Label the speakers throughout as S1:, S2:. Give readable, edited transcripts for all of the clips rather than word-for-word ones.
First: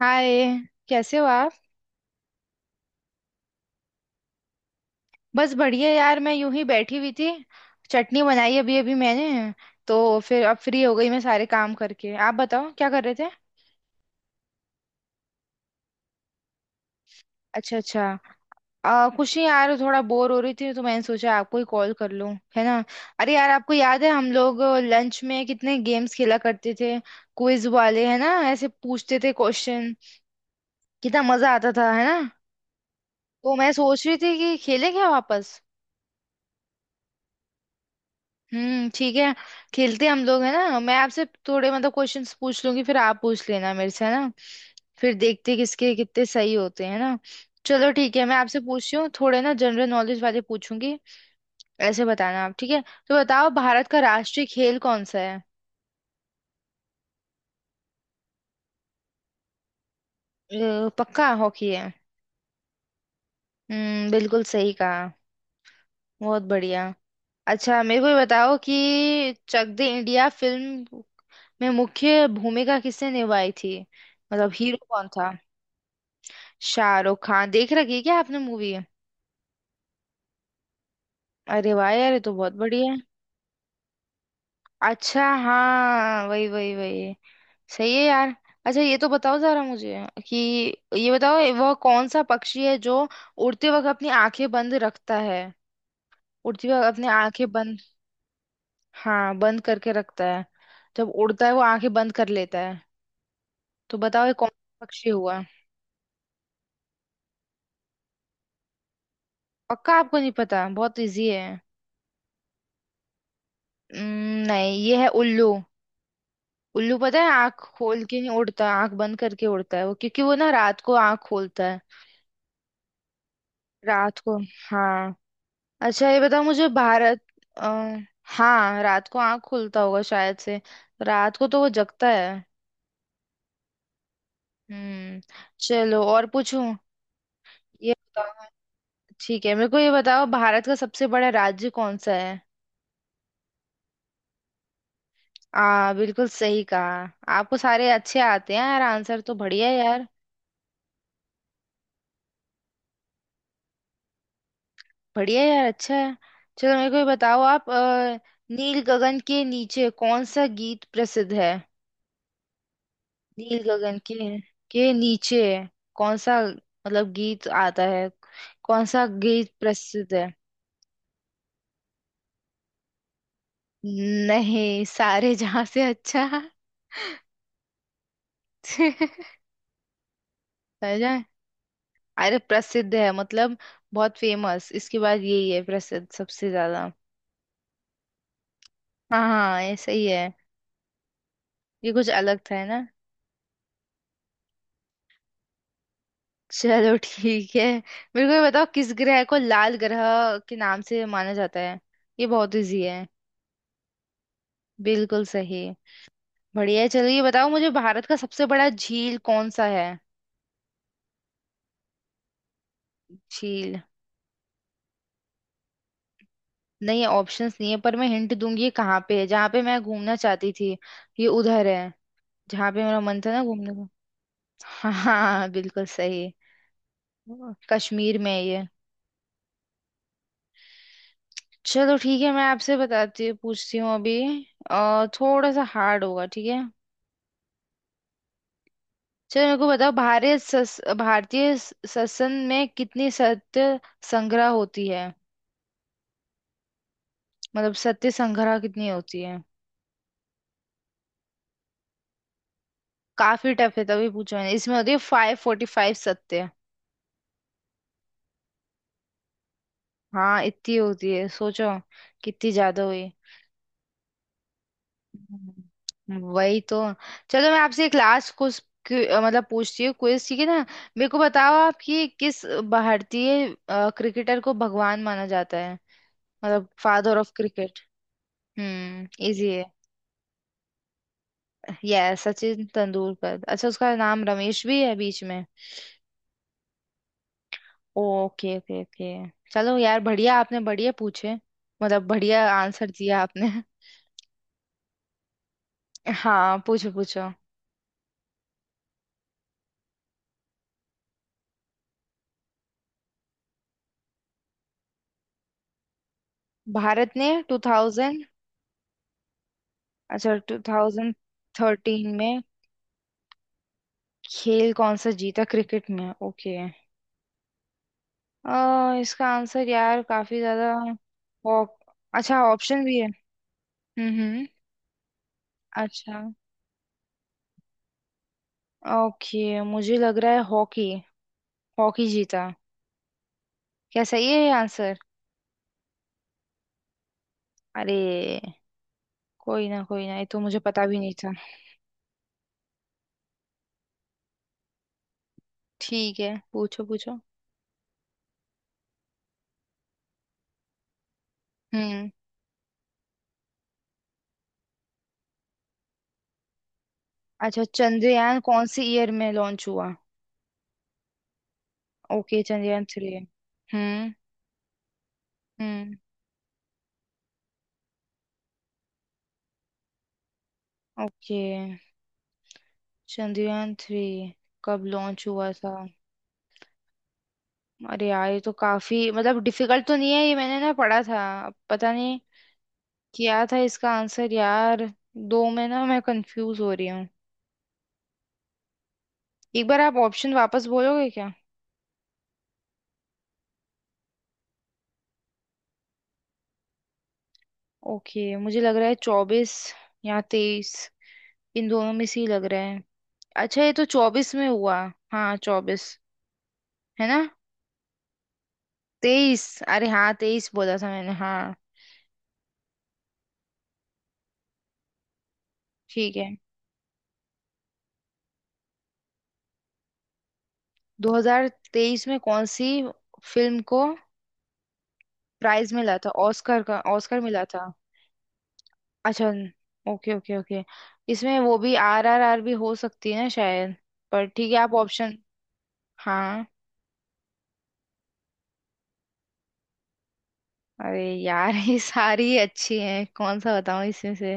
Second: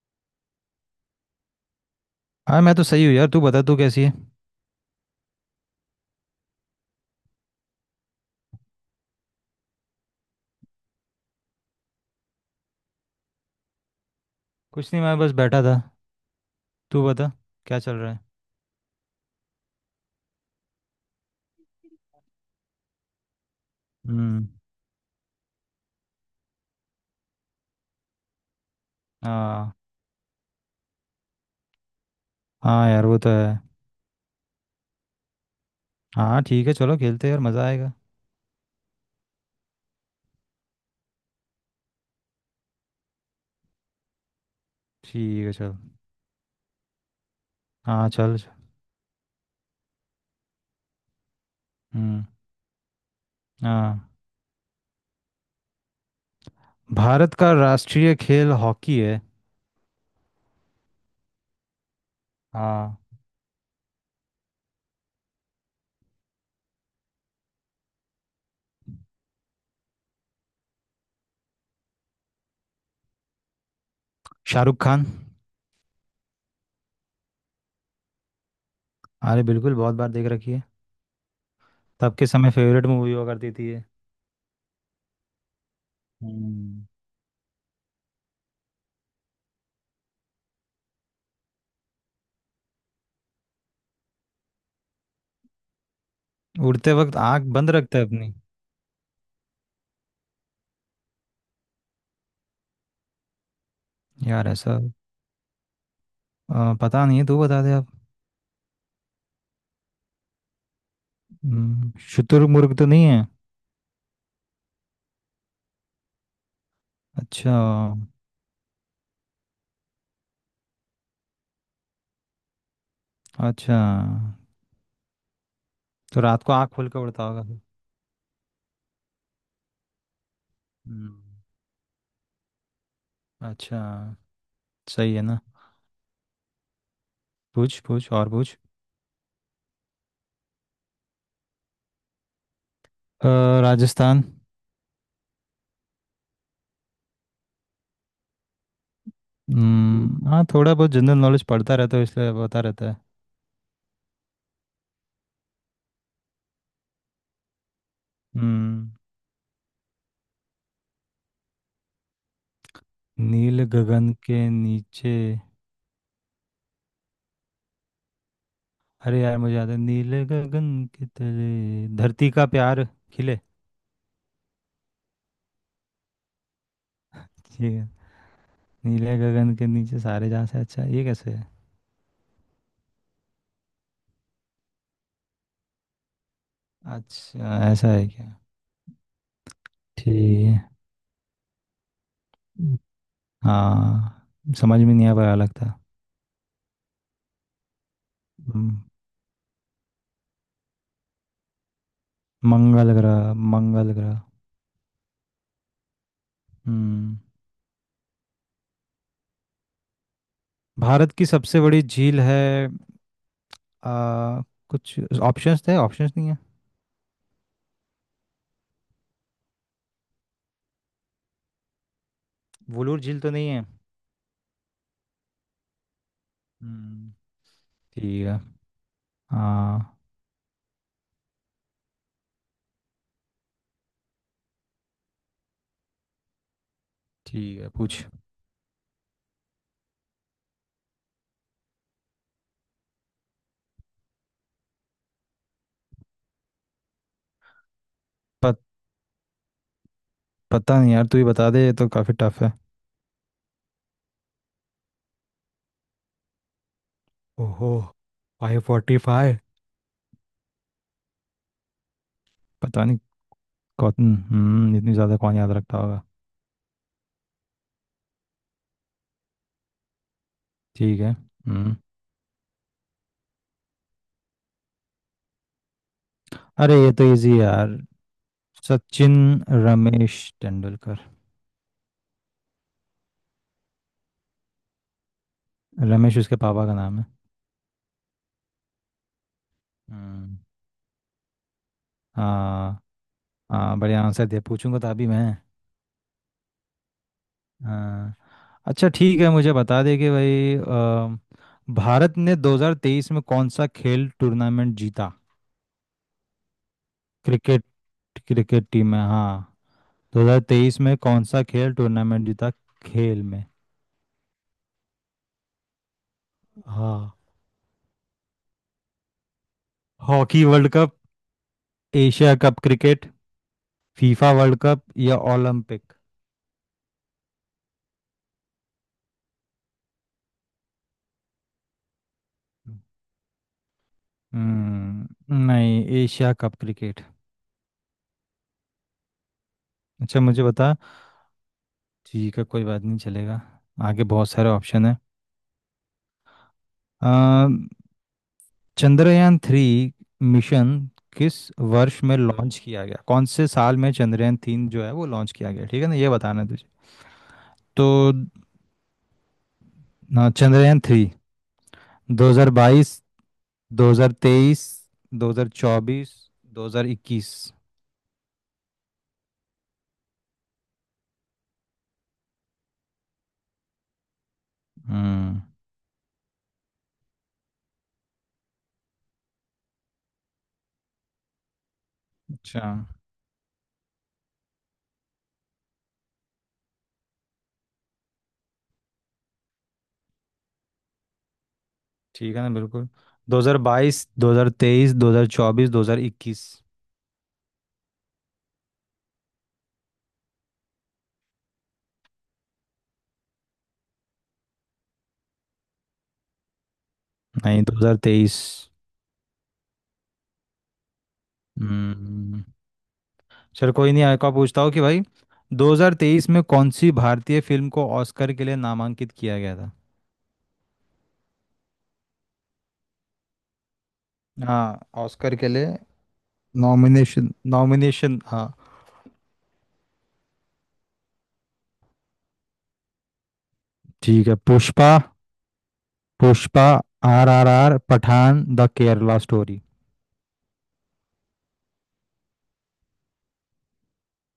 S1: हाय। कैसे हो आप?
S2: हाँ मैं तो सही हूँ यार। तू बता, तू कैसी है?
S1: बस बढ़िया यार, मैं यूं ही बैठी हुई थी। चटनी बनाई अभी अभी मैंने। तो फिर अब फ्री हो गई मैं सारे काम करके। आप बताओ क्या कर रहे थे?
S2: कुछ नहीं, मैं बस बैठा था। तू बता,
S1: अच्छा
S2: क्या चल
S1: अच्छा।
S2: रहा है?
S1: कुछ नहीं यार, थोड़ा बोर हो रही थी तो मैंने सोचा आपको ही कॉल कर लूं, है ना। अरे यार, आपको याद है हम
S2: हम्म।
S1: लोग लंच में कितने गेम्स खेला करते थे? क्विज वाले, है ना? ऐसे पूछते थे
S2: हाँ।
S1: क्वेश्चन। कितना मजा आता था, है ना?
S2: हाँ यार, वो तो
S1: तो
S2: है।
S1: मैं सोच रही थी कि खेलें क्या वापस।
S2: हाँ ठीक है, चलो खेलते हैं यार, मज़ा आएगा।
S1: ठीक है। खेलते हम लोग, है ना। मैं आपसे थोड़े मतलब क्वेश्चंस पूछ लूंगी, फिर आप पूछ लेना मेरे से, है ना। फिर
S2: ठीक है
S1: देखते
S2: चल।
S1: किसके कितने सही होते हैं ना। चलो
S2: हाँ
S1: ठीक है, मैं
S2: चल
S1: आपसे
S2: चल।
S1: पूछती हूँ थोड़े ना जनरल नॉलेज वाले पूछूंगी। ऐसे
S2: हम्म।
S1: बताना आप, ठीक है? तो बताओ भारत का
S2: हाँ।
S1: राष्ट्रीय खेल कौन सा है?
S2: भारत का राष्ट्रीय खेल हॉकी है।
S1: पक्का हॉकी है?
S2: हाँ।
S1: हम्म, बिल्कुल सही कहा। बहुत बढ़िया। अच्छा मेरे को ये बताओ कि चक दे इंडिया फिल्म में मुख्य भूमिका किसने निभाई थी? मतलब
S2: शाहरुख
S1: हीरो
S2: खान।
S1: कौन था? शाहरुख खान देख रखी है क्या आपने मूवी?
S2: अरे बिल्कुल, बहुत बार देख रखी है।
S1: अरे वाह यार,
S2: तब
S1: ये
S2: के
S1: तो
S2: समय
S1: बहुत
S2: फेवरेट
S1: बढ़िया है।
S2: मूवी हुआ करती थी ये।
S1: अच्छा हाँ, वही वही
S2: हम्म।
S1: वही। सही है यार। अच्छा ये तो बताओ जरा मुझे कि ये बताओ वह कौन सा पक्षी है जो उड़ते वक्त अपनी आंखें बंद रखता है? उड़ते वक्त
S2: उड़ते
S1: अपनी
S2: वक्त आंख
S1: आंखें
S2: बंद
S1: बंद।
S2: रखता है अपनी?
S1: हाँ बंद करके रखता है। जब उड़ता है वो आंखें बंद कर लेता है। तो बताओ ये कौन
S2: यार ऐसा,
S1: सा पक्षी हुआ?
S2: पता नहीं है, तू बता दे आप।
S1: पक्का आपको नहीं पता, बहुत इजी है।
S2: शुतुरमुर्ग तो नहीं है?
S1: नहीं, ये है उल्लू। उल्लू पता है
S2: अच्छा
S1: आंख खोल के नहीं उड़ता, आंख बंद करके उड़ता है वो, क्योंकि वो ना रात को आंख खोलता है।
S2: अच्छा।
S1: रात को। हाँ। अच्छा ये
S2: तो
S1: बताओ
S2: रात को
S1: मुझे
S2: आँख खोल के
S1: भारत।
S2: उड़ता होगा फिर।
S1: आ, हाँ रात को आंख खुलता होगा शायद से।
S2: हम्म।
S1: रात को तो वो जगता है।
S2: अच्छा। सही
S1: हम्म।
S2: है ना।
S1: चलो और पूछूं।
S2: पूछ
S1: ये
S2: पूछ और
S1: बताओ,
S2: पूछ।
S1: ठीक है, मेरे को ये बताओ भारत का सबसे बड़ा राज्य कौन सा है?
S2: अ, राजस्थान।
S1: आ, बिल्कुल सही कहा। आपको सारे अच्छे आते हैं यार, आंसर तो बढ़िया है यार।
S2: हाँ, थोड़ा बहुत जनरल नॉलेज पढ़ता रहता है इसलिए पता रहता है।
S1: बढ़िया यार, अच्छा है। चलो मेरे को ये बताओ आप नील
S2: हम्म
S1: गगन के नीचे कौन सा गीत प्रसिद्ध है?
S2: नील
S1: नील गगन
S2: गगन
S1: के
S2: के
S1: के
S2: नीचे।
S1: नीचे कौन सा, मतलब गीत आता है? कौन सा
S2: अरे यार
S1: गीत
S2: मुझे याद है,
S1: प्रसिद्ध
S2: नीले
S1: है?
S2: गगन के तले धरती का प्यार खिले।
S1: नहीं, सारे जहां से अच्छा।
S2: ठीक है। नीले
S1: सारे
S2: गगन के नीचे सारे जहाँ से अच्छा, ये
S1: जहां।
S2: कैसे है?
S1: अरे प्रसिद्ध है, मतलब बहुत फेमस। इसके बाद यही है प्रसिद्ध सबसे ज्यादा।
S2: अच्छा, ऐसा है क्या?
S1: हाँ हाँ, ऐसा ही है।
S2: ठीक।
S1: ये कुछ अलग था, है
S2: है
S1: ना।
S2: हाँ। समझ में नहीं आ पाया लगता।
S1: चलो ठीक है, मेरे को ये बताओ
S2: हम्म।
S1: किस ग्रह को लाल ग्रह के नाम से माना जाता है? ये बहुत इजी
S2: मंगल
S1: है।
S2: ग्रह, मंगल ग्रह।
S1: बिल्कुल सही। बढ़िया है। चलो
S2: हम्म।
S1: ये बताओ मुझे, भारत का सबसे बड़ा झील कौन सा है?
S2: भारत की सबसे बड़ी झील है
S1: झील।
S2: आ, कुछ ऑप्शंस थे, ऑप्शंस नहीं है?
S1: नहीं है, ऑप्शंस नहीं है, पर मैं हिंट दूंगी। ये कहाँ पे है जहाँ पे मैं घूमना चाहती थी। ये उधर है, जहाँ पे मेरा
S2: वुलूर झील
S1: मन
S2: तो
S1: था ना
S2: नहीं है?
S1: घूमने का। हाँ हाँ हाँ, बिल्कुल सही।
S2: हम्म।
S1: कश्मीर
S2: ठीक
S1: में
S2: है।
S1: है ये।
S2: हाँ
S1: चलो ठीक है, मैं आपसे बताती पूछती हूँ अभी। थोड़ा सा हार्ड होगा, ठीक है।
S2: ठीक है, पूछ।
S1: चलो मेरे को बताओ, भारतीय संसद में कितनी सत्य संग्रह होती है? मतलब सत्य संग्रह
S2: पत,
S1: कितनी होती है?
S2: पता नहीं यार, तू ही बता दे, ये तो काफ़ी टफ है।
S1: काफी टफ है, तभी पूछा मैंने। इसमें होती है 545 सत्य।
S2: ओहो। 545।
S1: हाँ इतनी होती है, सोचो कितनी ज्यादा
S2: पता नहीं।
S1: हुई।
S2: कौन इतनी ज़्यादा कौन याद रखता होगा?
S1: वही तो। चलो मैं आपसे एक लास्ट कुछ, मतलब पूछती हूँ क्विज, ठीक है ना।
S2: ठीक
S1: मेरे
S2: है।
S1: को बताओ
S2: हम्म।
S1: आप कि किस भारतीय क्रिकेटर को भगवान माना जाता है? मतलब
S2: अरे ये तो
S1: फादर
S2: इजी
S1: ऑफ
S2: है यार।
S1: क्रिकेट। हम्म,
S2: सचिन
S1: इजी है।
S2: रमेश तेंदुलकर।
S1: यस, सचिन तेंदुलकर। अच्छा उसका नाम रमेश भी है बीच में?
S2: रमेश उसके पापा का नाम है।
S1: Okay okay okay. चलो यार, बढ़िया
S2: हम्म।
S1: आपने बढ़िया पूछे, मतलब बढ़िया
S2: हाँ,
S1: आंसर दिया आपने।
S2: हाँ बढ़िया आंसर दे, पूछूंगा तो अभी मैं।
S1: हाँ पूछो पूछो।
S2: हाँ। अच्छा ठीक है, मुझे बता दे कि भाई भारत ने 2023 में कौन सा खेल टूर्नामेंट जीता?
S1: भारत ने
S2: क्रिकेट,
S1: 2000...
S2: क्रिकेट टीम में, हाँ।
S1: अच्छा,
S2: 2023 में कौन सा खेल
S1: 2013
S2: टूर्नामेंट
S1: में?
S2: जीता, खेल में?
S1: खेल कौन सा जीता क्रिकेट में, ओके।
S2: हाँ।
S1: इसका आंसर यार काफी
S2: हॉकी वर्ल्ड
S1: ज्यादा।
S2: कप,
S1: हॉक
S2: एशिया
S1: अच्छा,
S2: कप
S1: ऑप्शन भी है।
S2: क्रिकेट, फीफा
S1: हम्म।
S2: वर्ल्ड कप या ओलंपिक।
S1: अच्छा, ओके, मुझे लग रहा है हॉकी, हॉकी जीता। क्या सही है ये आंसर?
S2: हम्म, नहीं एशिया कप क्रिकेट।
S1: अरे, कोई ना कोई ना,
S2: अच्छा
S1: ये तो
S2: मुझे
S1: मुझे
S2: बता।
S1: पता भी नहीं था।
S2: ठीक है कोई बात नहीं, चलेगा। आगे बहुत सारे ऑप्शन
S1: ठीक है पूछो पूछो।
S2: है। चंद्रयान 3 मिशन किस वर्ष
S1: हम्म।
S2: में लॉन्च किया गया, कौन से साल में चंद्रयान 3 जो है वो लॉन्च किया गया, ठीक है ना, ये बताना है तुझे।
S1: अच्छा
S2: तो
S1: चंद्रयान कौन से ईयर में लॉन्च हुआ?
S2: ना, चंद्रयान 3।
S1: Okay Chandrayaan
S2: 2022,
S1: three. हम्म।
S2: 2023,
S1: हम्म।
S2: 2024, 2021।
S1: ओके चंद्रयान थ्री कब लॉन्च
S2: हम्म।
S1: हुआ था? अरे यार ये तो काफी मतलब डिफिकल्ट तो नहीं है, ये मैंने ना पढ़ा था, अब पता नहीं
S2: अच्छा।
S1: क्या था इसका आंसर यार। दो में ना मैं कंफ्यूज हो रही हूँ। एक बार आप ऑप्शन वापस बोलोगे क्या?
S2: ठीक है ना, बिल्कुल। 2022, 2023, 2024, 2021।
S1: ओके मुझे लग रहा है 24 या 23, इन दोनों में से ही लग रहा है। अच्छा ये तो 24 में हुआ। हाँ 24, है ना?
S2: नहीं, 2023।
S1: 23? अरे हाँ 23 बोला था मैंने, हाँ।
S2: हम्म। चल कोई नहीं, आपका पूछता हूँ कि भाई
S1: ठीक
S2: 2023
S1: है।
S2: में कौन सी भारतीय फिल्म को ऑस्कर के लिए नामांकित किया गया था?
S1: 2023 में कौन सी फिल्म को
S2: हाँ, ऑस्कर के
S1: प्राइज
S2: लिए।
S1: मिला था ऑस्कर का? ऑस्कर
S2: नॉमिनेशन,
S1: मिला था?
S2: नॉमिनेशन, हाँ।
S1: अच्छा, ओके ओके ओके। इसमें वो भी आर आर आर भी हो सकती है ना शायद। पर
S2: ठीक है,
S1: ठीक है, आप
S2: पुष्पा।
S1: ऑप्शन। हाँ।
S2: Pushpa, R R R, Pathaan, the Kerala story.
S1: अरे यार ये सारी अच्छी हैं, कौन सा बताऊं इसमें से?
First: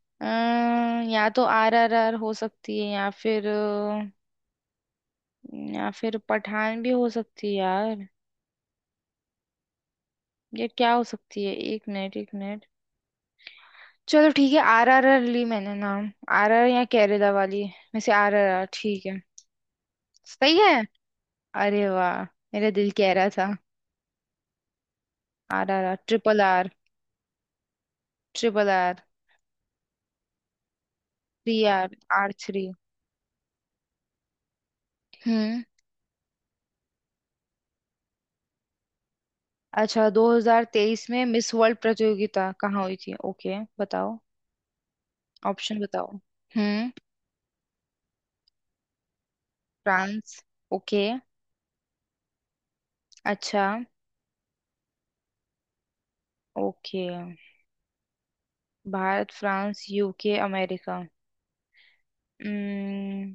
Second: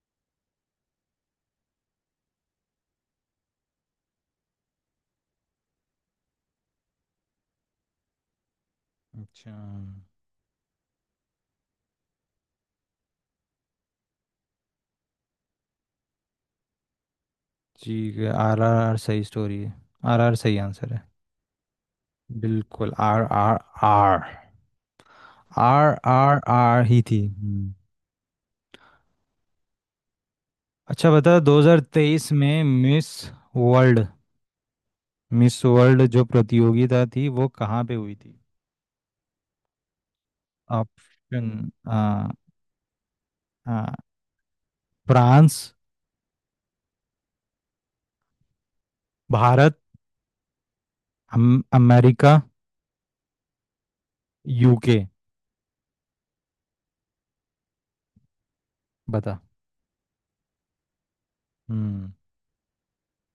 S1: या तो आर आर आर हो सकती है, या फिर, या फिर पठान भी हो सकती है यार।
S2: अच्छा।
S1: ये क्या हो सकती है, एक मिनट एक मिनट। चलो ठीक है, आर आर आर ली मैंने नाम। आर आर या केरला वाली में से
S2: ठीक है,
S1: R R
S2: R
S1: R
S2: R R
S1: ठीक है।
S2: सही स्टोरी है। आर आर
S1: सही
S2: सही
S1: है।
S2: आंसर है।
S1: अरे वाह, मेरा दिल
S2: बिल्कुल
S1: कह
S2: आर
S1: रहा था
S2: R. R.
S1: R R R,
S2: R
S1: triple
S2: R
S1: R.
S2: R ही थी। हम्म।
S1: Triple R.
S2: अच्छा बता,
S1: थ्री आर आर
S2: 2023 में
S1: थ्री।
S2: मिस वर्ल्ड, मिस
S1: हम्म।
S2: वर्ल्ड जो प्रतियोगिता थी वो कहाँ पे हुई थी?
S1: अच्छा, 2023 में मिस
S2: ऑप्शन।
S1: वर्ल्ड प्रतियोगिता कहाँ हुई थी? ओके बताओ
S2: फ्रांस।
S1: ऑप्शन। बताओ। हम्म।
S2: भारत।
S1: फ्रांस। ओके।
S2: अमेरिका।
S1: अच्छा।
S2: यूके।
S1: ओके। भारत
S2: बता।
S1: France UK America.
S2: हम्म।
S1: उम्म,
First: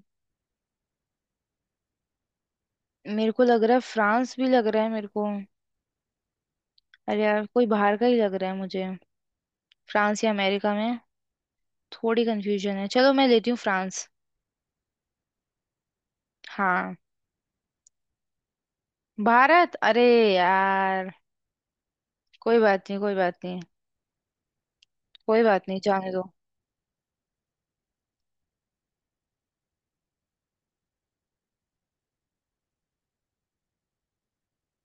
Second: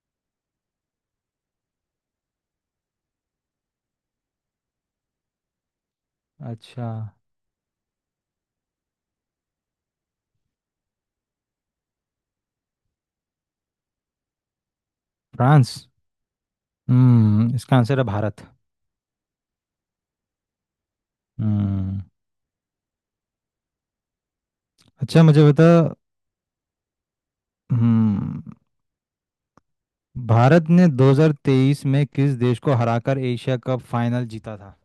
S1: मेरे को लग रहा है फ्रांस, भी लग रहा है मेरे को।
S2: अच्छा।
S1: अरे यार कोई बाहर का ही लग रहा है मुझे, फ्रांस या अमेरिका में थोड़ी कंफ्यूजन है। चलो मैं लेती हूँ फ्रांस।
S2: फ्रांस।
S1: हाँ।
S2: हम्म, इसका आंसर है भारत।
S1: भारत? अरे यार।
S2: हम्म।
S1: कोई बात नहीं कोई बात नहीं।
S2: अच्छा
S1: कोई
S2: मुझे बता।
S1: बात नहीं, जाने दो।
S2: हम्म, भारत ने 2023 में किस देश को हराकर एशिया कप फाइनल जीता था?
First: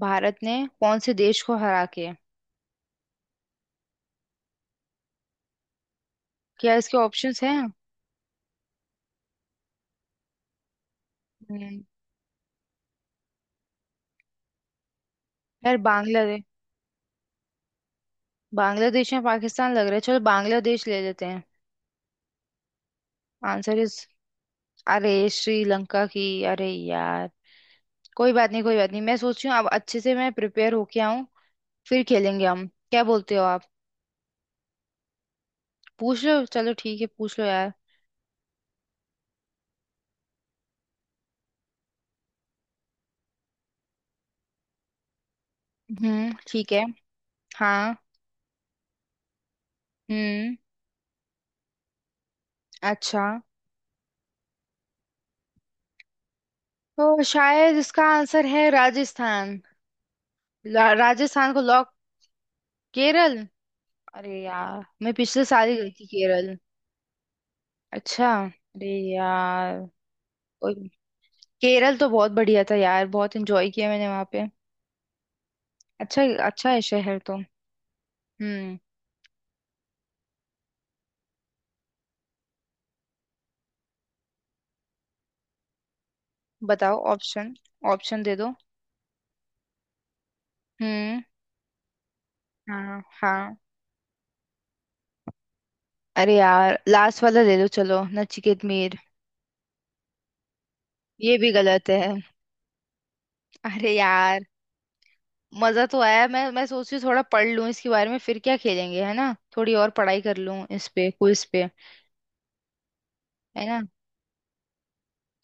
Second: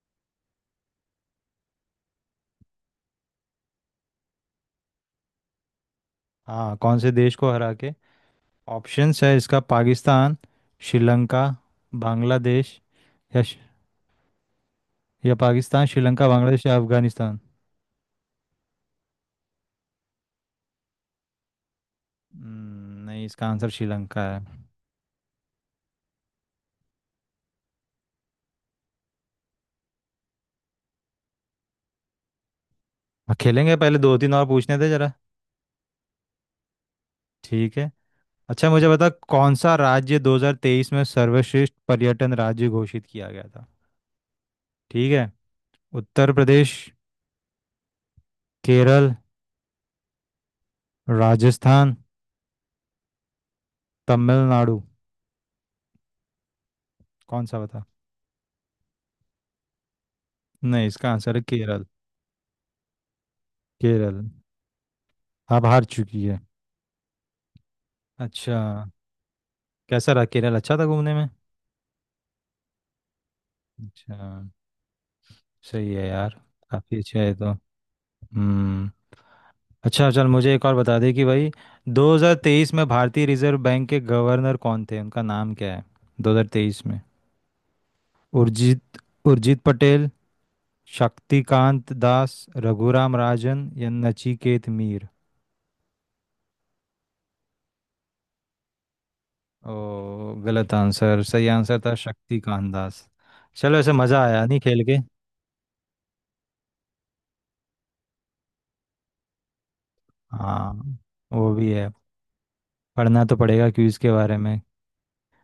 S1: भारत ने कौन से देश को हरा के? क्या
S2: हाँ,
S1: इसके
S2: कौन से देश
S1: ऑप्शंस
S2: को
S1: हैं?
S2: हरा के? ऑप्शंस है इसका, पाकिस्तान, श्रीलंका,
S1: हम्म,
S2: बांग्लादेश या या
S1: यार
S2: पाकिस्तान, श्रीलंका,
S1: बांग्लादेश।
S2: बांग्लादेश या अफगानिस्तान।
S1: बांग्लादेश या पाकिस्तान लग रहा है, चलो बांग्लादेश ले लेते हैं।
S2: नहीं इसका आंसर
S1: आंसर इज...
S2: श्रीलंका है।
S1: अरे श्रीलंका की, अरे यार। कोई बात नहीं कोई बात नहीं, मैं सोच रही हूँ अब अच्छे से मैं प्रिपेयर होके आऊँ, फिर खेलेंगे हम, क्या बोलते
S2: हाँ,
S1: हो आप?
S2: खेलेंगे, पहले दो तीन और पूछने थे जरा।
S1: पूछ लो, चलो ठीक है, पूछ लो यार।
S2: ठीक है। अच्छा मुझे बता, कौन सा राज्य 2023 में सर्वश्रेष्ठ पर्यटन राज्य घोषित किया गया था? ठीक है। उत्तर
S1: ठीक
S2: प्रदेश,
S1: है। हाँ।
S2: केरल,
S1: हम्म।
S2: राजस्थान,
S1: अच्छा।
S2: तमिलनाडु।
S1: तो
S2: कौन सा
S1: शायद
S2: बता।
S1: इसका आंसर है राजस्थान।
S2: नहीं, इसका आंसर है
S1: राजस्थान को
S2: केरल।
S1: लॉक। केरल?
S2: केरल।
S1: अरे यार मैं पिछले
S2: अब
S1: साल ही
S2: हार
S1: गई थी
S2: चुकी है।
S1: केरल। अच्छा,
S2: अच्छा।
S1: अरे यार।
S2: कैसा रहा केरल,
S1: कोई,
S2: अच्छा था घूमने में?
S1: केरल तो बहुत बढ़िया था यार, बहुत एंजॉय किया मैंने
S2: अच्छा
S1: वहां पे।
S2: सही है
S1: अच्छा
S2: यार।
S1: अच्छा है
S2: काफी
S1: शहर
S2: अच्छा है ये
S1: तो।
S2: तो।
S1: हम्म।
S2: हम्म। अच्छा चल, मुझे एक और बता दे कि भाई, 2023 में भारतीय रिजर्व बैंक के गवर्नर कौन थे, उनका नाम क्या है, 2023
S1: बताओ
S2: में?
S1: ऑप्शन, ऑप्शन दे दो।
S2: उर्जित, उर्जित पटेल,
S1: हम्म।
S2: शक्तिकांत दास,
S1: हाँ
S2: रघुराम
S1: हाँ।
S2: राजन या नचिकेत मीर।
S1: अरे यार लास्ट वाला ले लो, चलो नचिकेत मीर।
S2: ओ गलत आंसर,
S1: ये
S2: सही
S1: भी
S2: आंसर
S1: गलत
S2: था
S1: है?
S2: शक्तिकांत दास। चलो ऐसे
S1: अरे
S2: मज़ा
S1: यार,
S2: आया नहीं खेल के।
S1: मजा तो आया। मैं सोच रही हूँ थोड़ा पढ़ लूँ इसके बारे में, फिर क्या खेलेंगे, है ना। थोड़ी और पढ़ाई कर लूँ
S2: हाँ,
S1: इस पे, क्विज
S2: वो
S1: पे,
S2: भी है। पढ़ना तो
S1: है
S2: पड़ेगा
S1: ना।
S2: क्विज के बारे में।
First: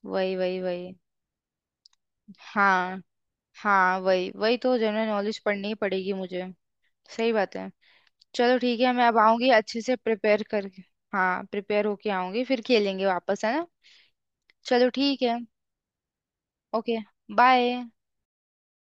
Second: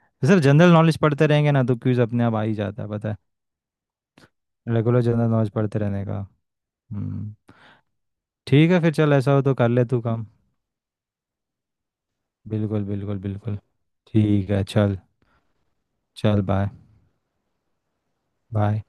S1: वही
S2: सर
S1: वही
S2: जनरल
S1: वही।
S2: नॉलेज पढ़ते रहेंगे ना, तो क्विज अपने आप आ ही जाता है
S1: हाँ
S2: पता।
S1: हाँ वही वही,
S2: है,
S1: तो
S2: regular
S1: general
S2: general
S1: knowledge
S2: knowledge
S1: पढ़नी ही
S2: पढ़ते रहने
S1: पड़ेगी
S2: का।
S1: मुझे। सही
S2: हम्म।
S1: बात है। चलो
S2: ठीक
S1: ठीक
S2: है फिर
S1: है, मैं
S2: चल,
S1: अब
S2: ऐसा हो
S1: आऊंगी
S2: तो कर
S1: अच्छे
S2: ले
S1: से
S2: तू काम।
S1: प्रिपेयर करके। हाँ प्रिपेयर होके आऊंगी, फिर
S2: बिल्कुल
S1: खेलेंगे
S2: बिल्कुल
S1: वापस, है
S2: बिल्कुल।
S1: ना।
S2: ठीक है
S1: चलो
S2: चल।
S1: ठीक है।
S2: चल बाय।
S1: ओके। बाय।
S2: बाय।